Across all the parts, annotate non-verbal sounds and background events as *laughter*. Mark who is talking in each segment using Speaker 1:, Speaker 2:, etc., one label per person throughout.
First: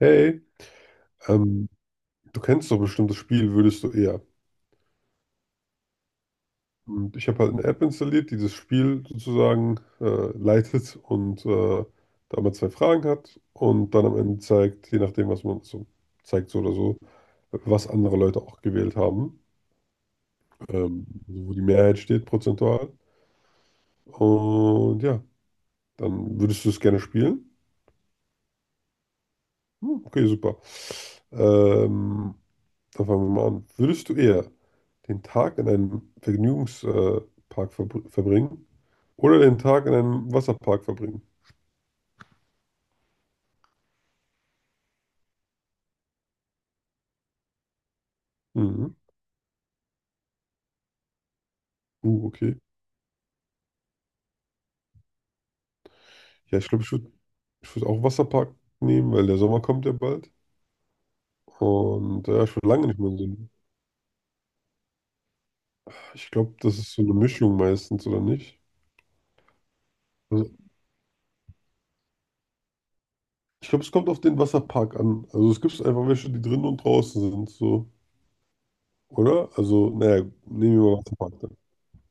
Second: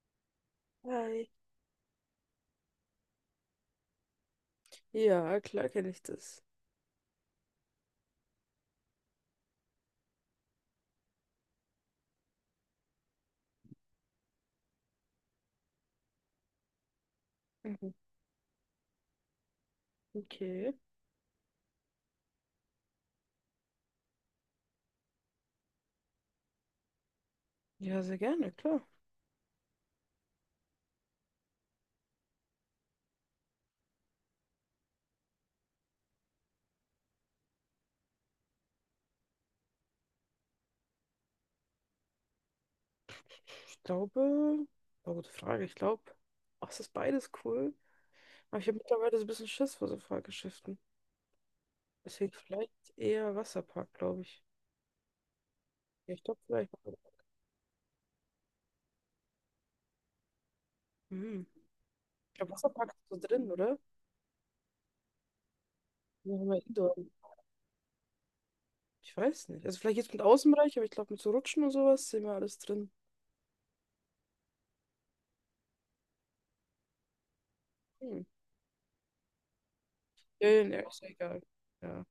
Speaker 1: Hey,
Speaker 2: Hi.
Speaker 1: ähm, du kennst doch bestimmt das Spiel, würdest du eher.
Speaker 2: Ja, klar kenne ich das.
Speaker 1: Und ich habe halt eine App installiert, die das Spiel sozusagen leitet und da man zwei Fragen hat und dann am Ende zeigt, je nachdem, was man so zeigt, so oder so, was
Speaker 2: Mhm.
Speaker 1: andere Leute auch gewählt haben,
Speaker 2: Okay.
Speaker 1: also wo die Mehrheit steht prozentual. Und ja, dann würdest du es gerne spielen?
Speaker 2: Ja, sehr gerne, klar.
Speaker 1: Hm, okay, super. Ähm, Dann fangen wir mal an. Würdest du eher den Tag in einem Vergnügungspark verbringen oder den Tag in einem Wasserpark verbringen?
Speaker 2: Ich glaube, oh, gute Frage. Ich glaube, ach, es ist beides cool. Aber ich habe
Speaker 1: Mhm.
Speaker 2: mittlerweile so ein bisschen Schiss vor so Fahrgeschäften. Deswegen
Speaker 1: Okay.
Speaker 2: vielleicht eher Wasserpark, glaube ich. Ja, ich glaube
Speaker 1: Ja, ich
Speaker 2: vielleicht.
Speaker 1: glaube, ich würd auch Wasserpark nehmen, weil der Sommer kommt ja bald.
Speaker 2: Hm.
Speaker 1: Und
Speaker 2: Ich
Speaker 1: ja,
Speaker 2: glaube,
Speaker 1: ich war lange
Speaker 2: Wasserpark
Speaker 1: nicht
Speaker 2: ist
Speaker 1: mehr in
Speaker 2: so
Speaker 1: so einem.
Speaker 2: drin, oder?
Speaker 1: Ich
Speaker 2: Ja, haben
Speaker 1: glaube,
Speaker 2: wir
Speaker 1: das ist
Speaker 2: Indoor.
Speaker 1: so eine Mischung meistens, oder nicht?
Speaker 2: Ich weiß nicht. Also vielleicht jetzt mit
Speaker 1: Also,
Speaker 2: Außenbereich, aber ich glaube mit so Rutschen und sowas sehen wir alles drin.
Speaker 1: ich glaube, es kommt auf den Wasserpark an. Also es gibt einfach welche, die drinnen und draußen sind, so.
Speaker 2: Hm.
Speaker 1: Oder? Also, naja,
Speaker 2: Ja, ja, ja,
Speaker 1: nehmen wir mal
Speaker 2: ist ja
Speaker 1: Wasserpark
Speaker 2: egal.
Speaker 1: dann.
Speaker 2: Ja.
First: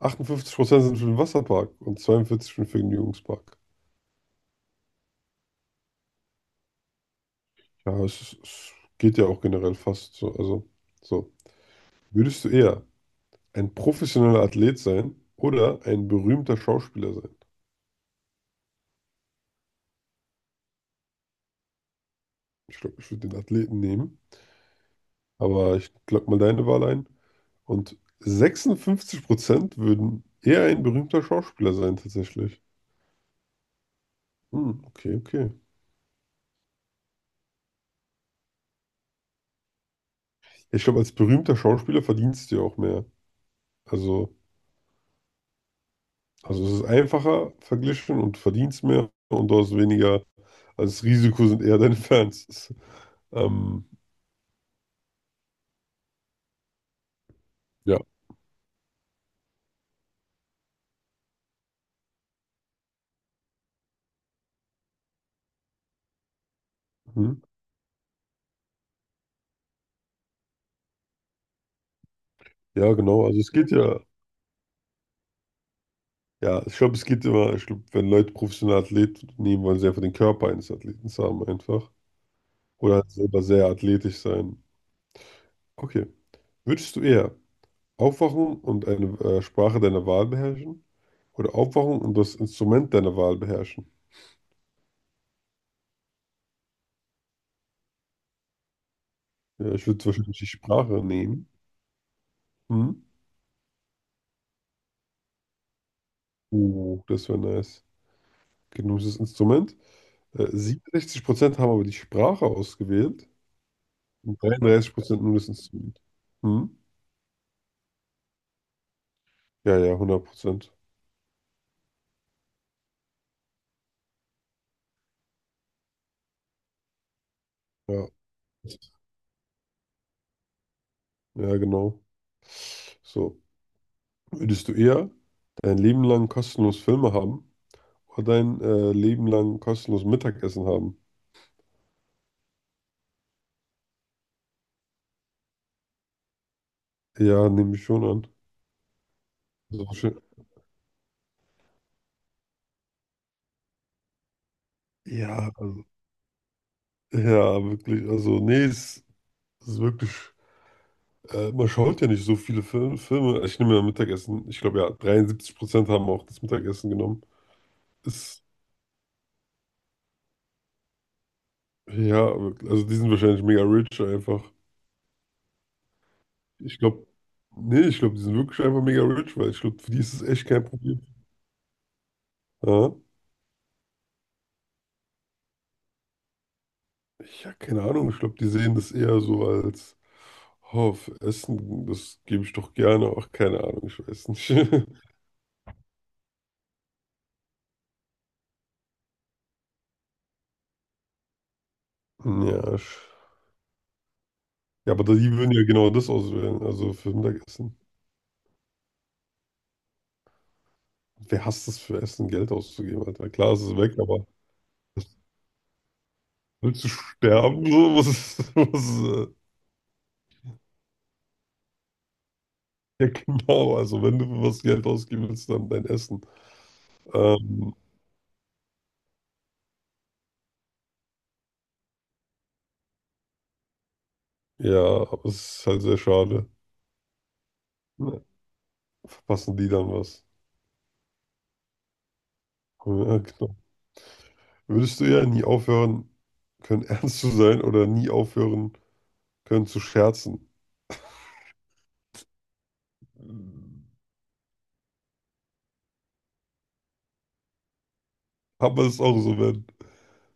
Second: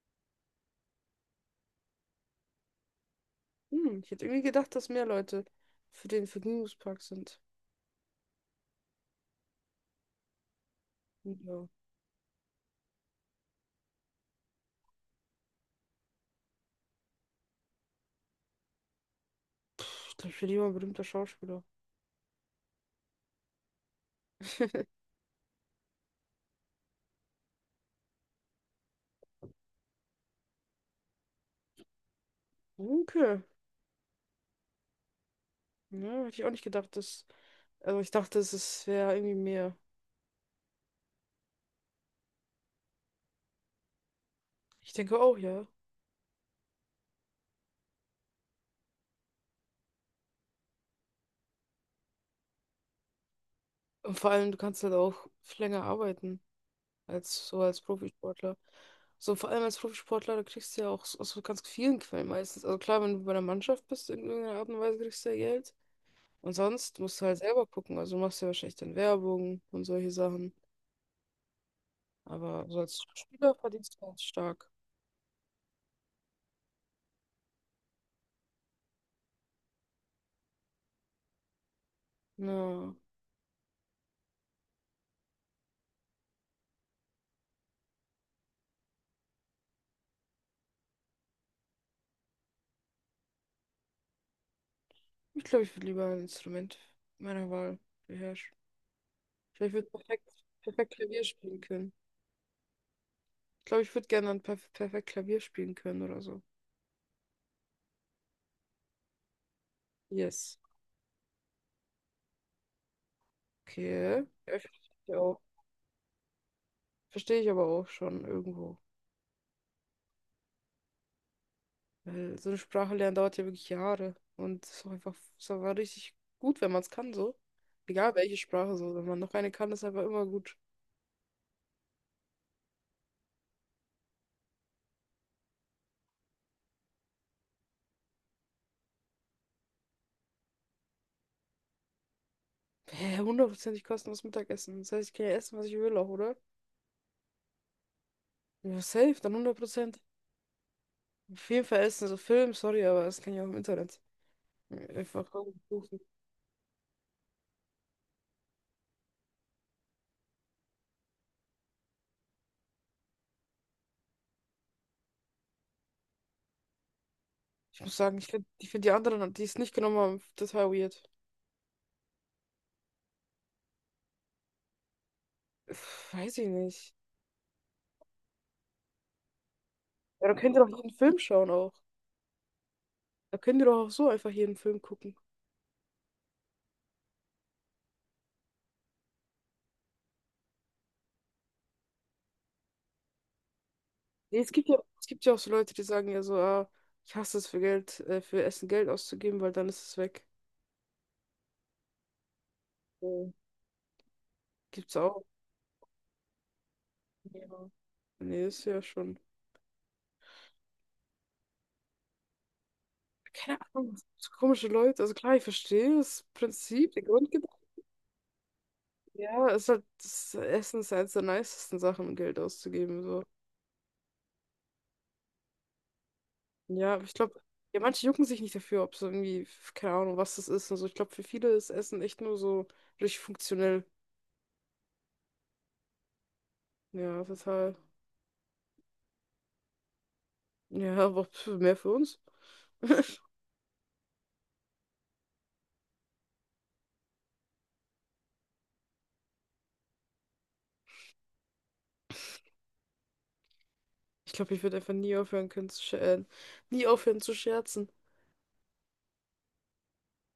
Speaker 1: 58% sind für den Wasserpark und 42% für den Vergnügungspark.
Speaker 2: Hm. Ich hätte irgendwie gedacht, dass mehr Leute für den Vergnügungspark sind.
Speaker 1: Ja, es geht ja auch generell fast so. Also, so.
Speaker 2: Ja.
Speaker 1: Würdest du eher ein professioneller Athlet sein oder ein berühmter Schauspieler sein?
Speaker 2: Pff, ich glaube, ich werde lieber ein berühmter Schauspieler.
Speaker 1: Ich glaube, ich würde den Athleten nehmen,
Speaker 2: *laughs*
Speaker 1: aber ich glaube mal deine Wahl ein. Und 56% würden eher ein berühmter Schauspieler sein, tatsächlich.
Speaker 2: Okay.
Speaker 1: Hm, okay, okay.
Speaker 2: Ja, hätte ich auch nicht gedacht, dass. Also ich dachte, wäre irgendwie mehr.
Speaker 1: Ich glaube, als berühmter Schauspieler verdienst du ja auch mehr. Also,
Speaker 2: Ich denke auch, ja.
Speaker 1: also es ist einfacher verglichen und verdienst mehr und du hast weniger. Also das Risiko sind eher deine Fans. *laughs* Ähm,
Speaker 2: Und vor allem, du kannst halt auch länger arbeiten als so als
Speaker 1: ja.
Speaker 2: Profisportler. So, vor allem als Profisportler, da kriegst du ja auch so, aus so ganz vielen Quellen meistens. Also klar, wenn du bei einer Mannschaft bist, in irgendeiner Art und Weise kriegst du ja Geld. Und sonst musst du
Speaker 1: Hm?
Speaker 2: halt selber gucken. Also du machst ja wahrscheinlich dann Werbung und solche Sachen. Aber so
Speaker 1: Ja,
Speaker 2: als
Speaker 1: genau. Also es
Speaker 2: Spieler
Speaker 1: geht
Speaker 2: verdienst
Speaker 1: ja,
Speaker 2: du ganz stark.
Speaker 1: ja, ich glaube, es geht immer, ich glaube, wenn Leute professionelle Athleten nehmen, wollen sie einfach den Körper eines Athleten haben einfach.
Speaker 2: Ja.
Speaker 1: Oder halt selber sehr athletisch sein. Okay. Würdest du eher aufwachen und eine Sprache deiner Wahl beherrschen? Oder aufwachen und das Instrument deiner Wahl beherrschen?
Speaker 2: Ich glaube, ich würde lieber ein Instrument meiner Wahl beherrschen.
Speaker 1: Ja,
Speaker 2: Vielleicht
Speaker 1: ich
Speaker 2: würde ich
Speaker 1: würde
Speaker 2: würd perfekt,
Speaker 1: wahrscheinlich die
Speaker 2: perfekt
Speaker 1: Sprache
Speaker 2: Klavier
Speaker 1: nehmen.
Speaker 2: spielen können.
Speaker 1: Hm?
Speaker 2: Ich glaube, ich würde gerne dann perfekt Klavier spielen können oder so.
Speaker 1: Oh, das wäre nice. Okay, du nimmst das Instrument.
Speaker 2: Yes.
Speaker 1: 67% haben aber die Sprache ausgewählt
Speaker 2: Okay.
Speaker 1: und
Speaker 2: Ja, verstehe ich
Speaker 1: 33% nur
Speaker 2: auch.
Speaker 1: das Instrument. Hm?
Speaker 2: Verstehe ich aber auch schon irgendwo.
Speaker 1: Ja, ja, 100%.
Speaker 2: Weil so eine Sprache lernen dauert ja wirklich Jahre. Und es ist auch einfach ist aber richtig gut, wenn man es kann, so.
Speaker 1: Ja,
Speaker 2: Egal welche Sprache so. Wenn man noch eine kann, ist einfach immer gut.
Speaker 1: ja, genau. So, würdest du eher dein Leben lang kostenlos Filme haben oder dein Leben lang kostenlos Mittagessen haben?
Speaker 2: Hä, hundertprozentig kostenloses Mittagessen. Das heißt, ich kann ja essen, was ich will auch, oder?
Speaker 1: Ja, nehme ich schon an.
Speaker 2: Ja, safe, dann
Speaker 1: Also,
Speaker 2: 100%.
Speaker 1: wahrscheinlich.
Speaker 2: Auf jeden Fall ist es so Film, sorry, aber das kann ich auch im Internet einfach
Speaker 1: Ja, also,
Speaker 2: suchen.
Speaker 1: ja, wirklich. Also, nee, es ist wirklich. Man schaut ja nicht so viele Filme. Filme. Ich nehme ja Mittagessen. Ich glaube, ja, 73% haben auch das Mittagessen genommen.
Speaker 2: Ich muss sagen,
Speaker 1: Ist,
Speaker 2: ich find die anderen, die es nicht genommen haben, total weird.
Speaker 1: ja, wirklich. Also, die sind wahrscheinlich mega rich einfach.
Speaker 2: Pff, weiß ich
Speaker 1: Ich
Speaker 2: nicht.
Speaker 1: glaube, nee, ich glaube, die sind wirklich einfach mega rich, weil ich glaube, für die ist es
Speaker 2: Ja, da
Speaker 1: echt
Speaker 2: könnt ihr
Speaker 1: kein
Speaker 2: doch jeden
Speaker 1: Problem.
Speaker 2: Film schauen auch.
Speaker 1: Ja,
Speaker 2: Da könnt ihr doch auch so einfach jeden Film gucken.
Speaker 1: ich habe keine Ahnung, ich glaube, die sehen das eher so als, oh, für Essen, das gebe ich doch gerne. Ach, keine Ahnung, ich weiß
Speaker 2: Nee,
Speaker 1: nicht. *laughs*
Speaker 2: es gibt ja auch so Leute, die sagen ja so, ah, ich hasse es für Geld, für Essen Geld auszugeben, weil dann ist es weg.
Speaker 1: Ja,
Speaker 2: So.
Speaker 1: ja,
Speaker 2: Gibt's
Speaker 1: aber
Speaker 2: auch.
Speaker 1: die würden ja genau das auswählen, also für
Speaker 2: Ja.
Speaker 1: Mittagessen.
Speaker 2: Nee, ist ja schon.
Speaker 1: Wer hasst es für Essen, Geld auszugeben, Alter? Klar,
Speaker 2: Keine
Speaker 1: es ist
Speaker 2: Ahnung,
Speaker 1: weg, aber
Speaker 2: so komische Leute. Also klar, ich verstehe das
Speaker 1: willst du
Speaker 2: Prinzip, den Grund.
Speaker 1: sterben? So, was ist, *laughs* was,
Speaker 2: Ja, es ist halt, das Essen ist ja eins der nicesten Sachen, um Geld auszugeben.
Speaker 1: ja,
Speaker 2: So.
Speaker 1: genau, also wenn du für was Geld ausgeben willst, dann dein Essen.
Speaker 2: Ja, aber ich glaube,
Speaker 1: Ähm,
Speaker 2: ja, manche jucken sich nicht dafür, ob es irgendwie, keine Ahnung, was das ist und so. Ich glaube, für viele ist Essen echt nur so richtig funktionell.
Speaker 1: Ja aber es ist halt sehr schade.
Speaker 2: Ja, total.
Speaker 1: Ne? Verpassen die dann was.
Speaker 2: Ja, aber pf, mehr für uns.
Speaker 1: Ja, genau. Würdest du eher nie aufhören können, *laughs* ernst zu sein oder nie aufhören können zu scherzen?
Speaker 2: Ich glaube, ich würde einfach nie aufhören können zu scherzen. Nie aufhören zu scherzen.
Speaker 1: Aber es ist auch so, wenn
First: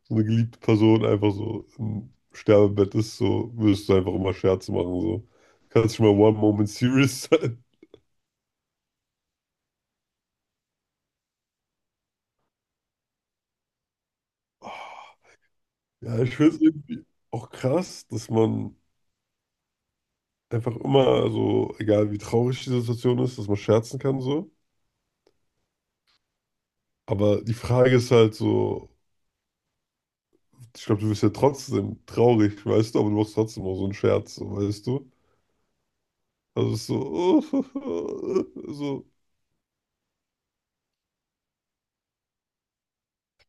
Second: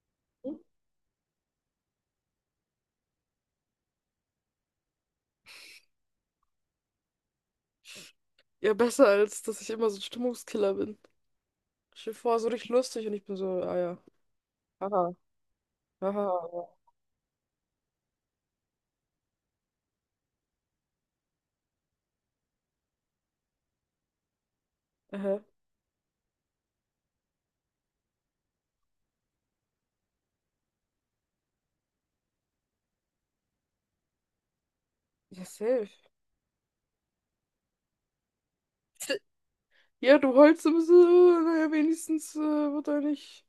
Speaker 1: so eine
Speaker 2: Hm?
Speaker 1: geliebte Person einfach so im Sterbebett ist, so würdest du einfach immer Scherze machen. So. Kannst du mal one moment serious sein.
Speaker 2: Ja, besser als, dass ich immer so ein Stimmungskiller bin. Ich stell dir vor, so richtig lustig und ich bin so, ah ja,
Speaker 1: Oh,
Speaker 2: haha,
Speaker 1: ja, ich
Speaker 2: haha,
Speaker 1: finde es
Speaker 2: ja.
Speaker 1: irgendwie auch krass, dass man einfach immer, also egal wie traurig die Situation ist, dass man scherzen kann so.
Speaker 2: Aha,
Speaker 1: Aber die Frage ist halt so, ich glaube, du bist ja trotzdem traurig, weißt du, aber du machst trotzdem auch so einen Scherz, so, weißt du?
Speaker 2: ja, safe.
Speaker 1: Also es ist so, *laughs* so,
Speaker 2: Ja, du heulst ein bisschen, naja, wenigstens wird er nicht.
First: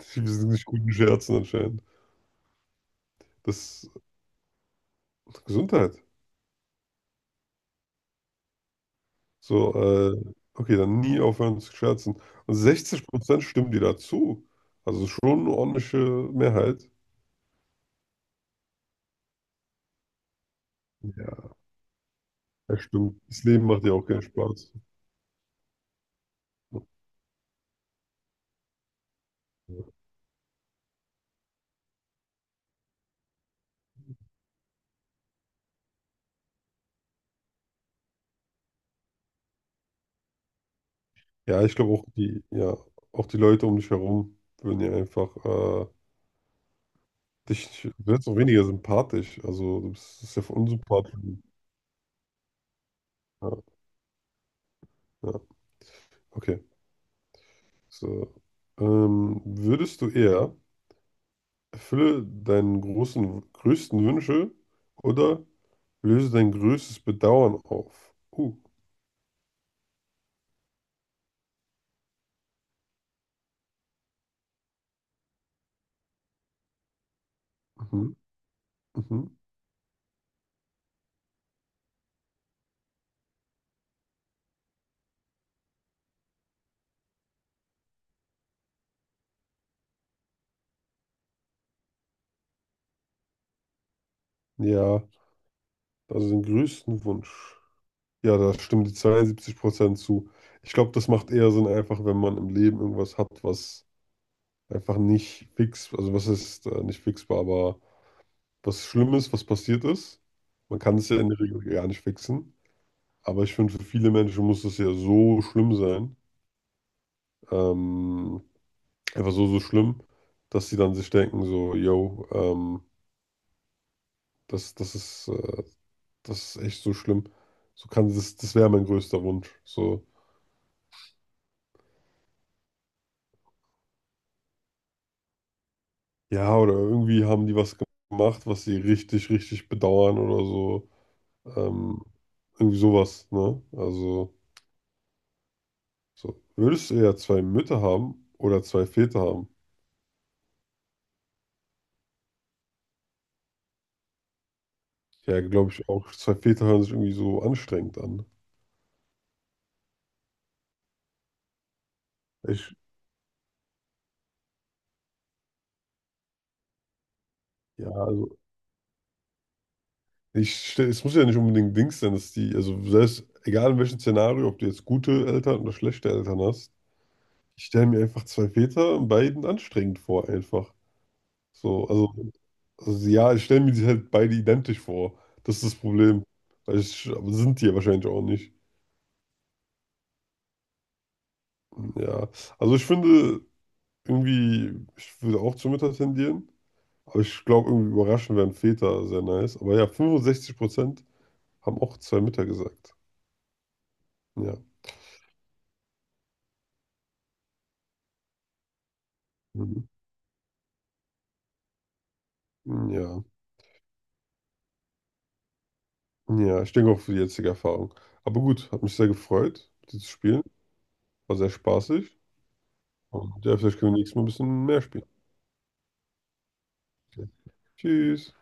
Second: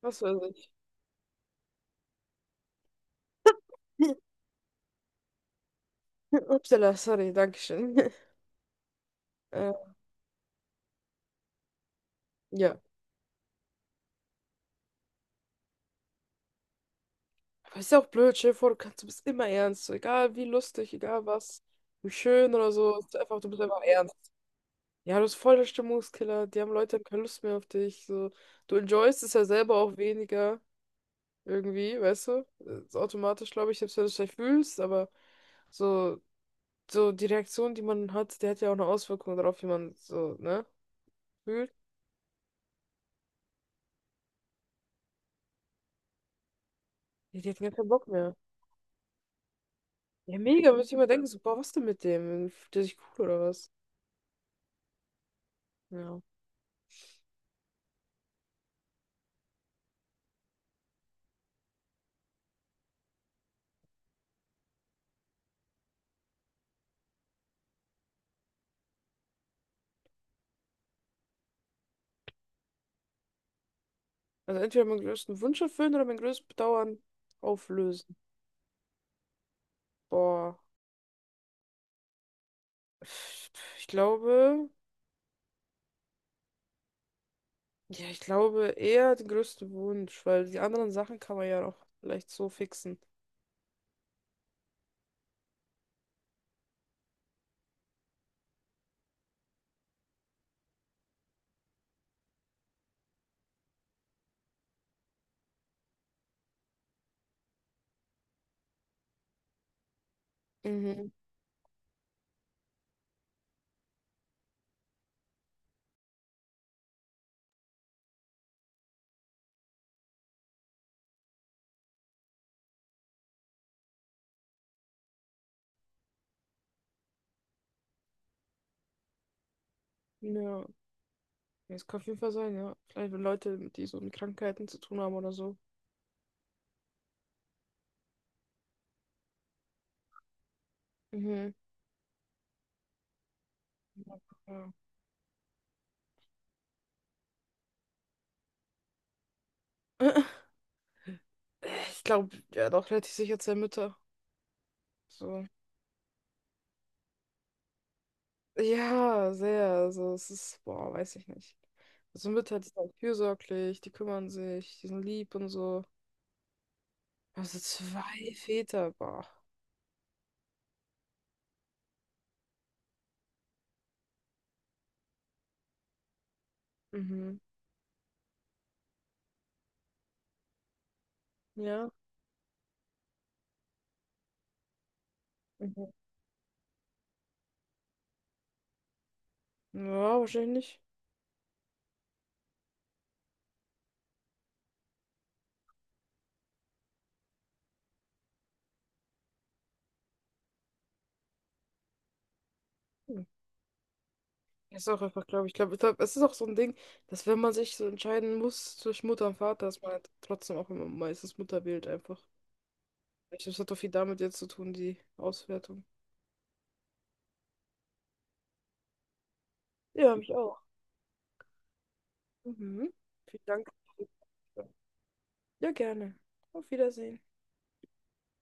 Speaker 2: Was
Speaker 1: wir
Speaker 2: weiß
Speaker 1: sind nicht
Speaker 2: ich.
Speaker 1: guten Scherzen anscheinend. Das
Speaker 2: *laughs*
Speaker 1: ist Gesundheit.
Speaker 2: Upsala, sorry, Dankeschön. *laughs* Äh,
Speaker 1: So, okay, dann nie aufhören zu scherzen. Und
Speaker 2: ja.
Speaker 1: 60% stimmen dir dazu. Also schon eine ordentliche Mehrheit.
Speaker 2: Aber ist ja auch blöd, stell dir vor, du kannst, du bist immer ernst. So, egal wie lustig, egal
Speaker 1: Ja,
Speaker 2: was, wie schön oder
Speaker 1: das
Speaker 2: so. Ist
Speaker 1: stimmt.
Speaker 2: einfach,
Speaker 1: Das
Speaker 2: du bist
Speaker 1: Leben
Speaker 2: einfach
Speaker 1: macht ja auch
Speaker 2: ernst.
Speaker 1: keinen Spaß.
Speaker 2: Ja, du bist voll der Stimmungskiller. Die haben Leute haben keine Lust mehr auf dich. So. Du enjoyst es ja selber auch weniger. Irgendwie, weißt du? Ist automatisch, glaube ich, selbst wenn du es vielleicht fühlst, aber so, so die Reaktion, die man hat, die hat ja auch eine Auswirkung darauf, wie man so, ne?
Speaker 1: Ja,
Speaker 2: fühlt.
Speaker 1: ich glaube auch die, ja, auch die Leute um dich herum würden ja einfach
Speaker 2: Ja, die hatten gar keinen
Speaker 1: dich
Speaker 2: Bock
Speaker 1: wird
Speaker 2: mehr.
Speaker 1: auch weniger sympathisch. Also, du bist das ist ja voll
Speaker 2: Mega, muss ich immer
Speaker 1: unsympathisch.
Speaker 2: denken, so, boah, was denn mit dem? Fühlt der sich cool oder was?
Speaker 1: Ja, ja,
Speaker 2: Ja.
Speaker 1: okay. So. Würdest du eher erfülle deinen großen, größten Wünsche oder löse dein größtes Bedauern auf? Uh,
Speaker 2: Also entweder meinen größten Wunsch erfüllen oder mein größtes Bedauern
Speaker 1: mhm,
Speaker 2: auflösen.
Speaker 1: mhm.
Speaker 2: Boah. Ich glaube, ja, ich glaube eher den größten Wunsch, weil die anderen Sachen kann man ja auch vielleicht so fixen.
Speaker 1: Ja, also den größten Wunsch. Ja, da stimmen die 72% zu. Ich glaube, das macht eher Sinn, einfach wenn man im Leben irgendwas hat, was einfach nicht fix, also was ist nicht fixbar, aber was Schlimmes, was passiert ist. Man kann es
Speaker 2: Mhm.
Speaker 1: ja in der Regel gar nicht fixen. Aber ich finde, für viele Menschen muss es ja so schlimm sein. Ähm, einfach so, so schlimm, dass sie dann sich denken, so, yo, das ist, das ist echt so schlimm. So kann das, das wäre mein größter Wunsch. So,
Speaker 2: Ja. Es kann auf jeden Fall sein, ja. Vielleicht wenn Leute, die so mit Krankheiten zu tun haben oder so.
Speaker 1: ja, oder irgendwie haben die was gemacht, was sie richtig, richtig bedauern oder so.
Speaker 2: Mhm.
Speaker 1: Ähm, irgendwie sowas, ne? Also,
Speaker 2: Ja.
Speaker 1: so, würdest du eher zwei Mütter haben oder zwei Väter haben?
Speaker 2: *laughs* Ich glaube, ja, doch relativ sicher zwei Mütter.
Speaker 1: Ja,
Speaker 2: So.
Speaker 1: glaube ich auch. Zwei Väter hören sich irgendwie so anstrengend an.
Speaker 2: Ja, sehr. Also es ist, boah, weiß ich nicht. Also Mütter, die
Speaker 1: Ich,
Speaker 2: sind halt fürsorglich, die kümmern sich, die sind lieb und so. Also
Speaker 1: ja,
Speaker 2: zwei
Speaker 1: also,
Speaker 2: Väter, boah.
Speaker 1: es muss ja nicht unbedingt Dings sein, dass die, also selbst, egal in welchem Szenario, ob du jetzt gute Eltern oder schlechte Eltern hast,
Speaker 2: Mhm.
Speaker 1: ich stelle mir einfach zwei Väter und beiden anstrengend vor, einfach. So,
Speaker 2: Ja.
Speaker 1: also ja, ich stelle mir die halt beide identisch vor. Das ist das
Speaker 2: Mhm.
Speaker 1: Problem. Weil ich, aber sind die ja wahrscheinlich auch nicht.
Speaker 2: Ja, wahrscheinlich nicht.
Speaker 1: Ja, also ich finde, irgendwie, ich würde auch zur Mutter tendieren. Aber ich glaube, irgendwie überraschend wären Väter sehr nice. Aber ja, 65% haben auch zwei Mütter gesagt.
Speaker 2: Hm.
Speaker 1: Ja.
Speaker 2: Ist auch einfach, ich glaub, es ist auch so ein Ding, dass wenn man sich so entscheiden muss zwischen Mutter und Vater, dass
Speaker 1: Mhm.
Speaker 2: man halt trotzdem auch immer meistens Mutter wählt einfach.
Speaker 1: Ja.
Speaker 2: Ich glaube, es hat doch viel damit jetzt zu tun, die Auswertung.
Speaker 1: Ja, ich denke auch für die jetzige Erfahrung. Aber gut, hat mich sehr gefreut, mit dir zu
Speaker 2: Ja, mich
Speaker 1: spielen.
Speaker 2: auch.
Speaker 1: War sehr spaßig.
Speaker 2: Mhm. Vielen
Speaker 1: Und ja,
Speaker 2: Dank.
Speaker 1: vielleicht können wir nächstes Mal ein bisschen mehr spielen.
Speaker 2: Ja, gerne. Auf Wiedersehen.
Speaker 1: Okay. Tschüss.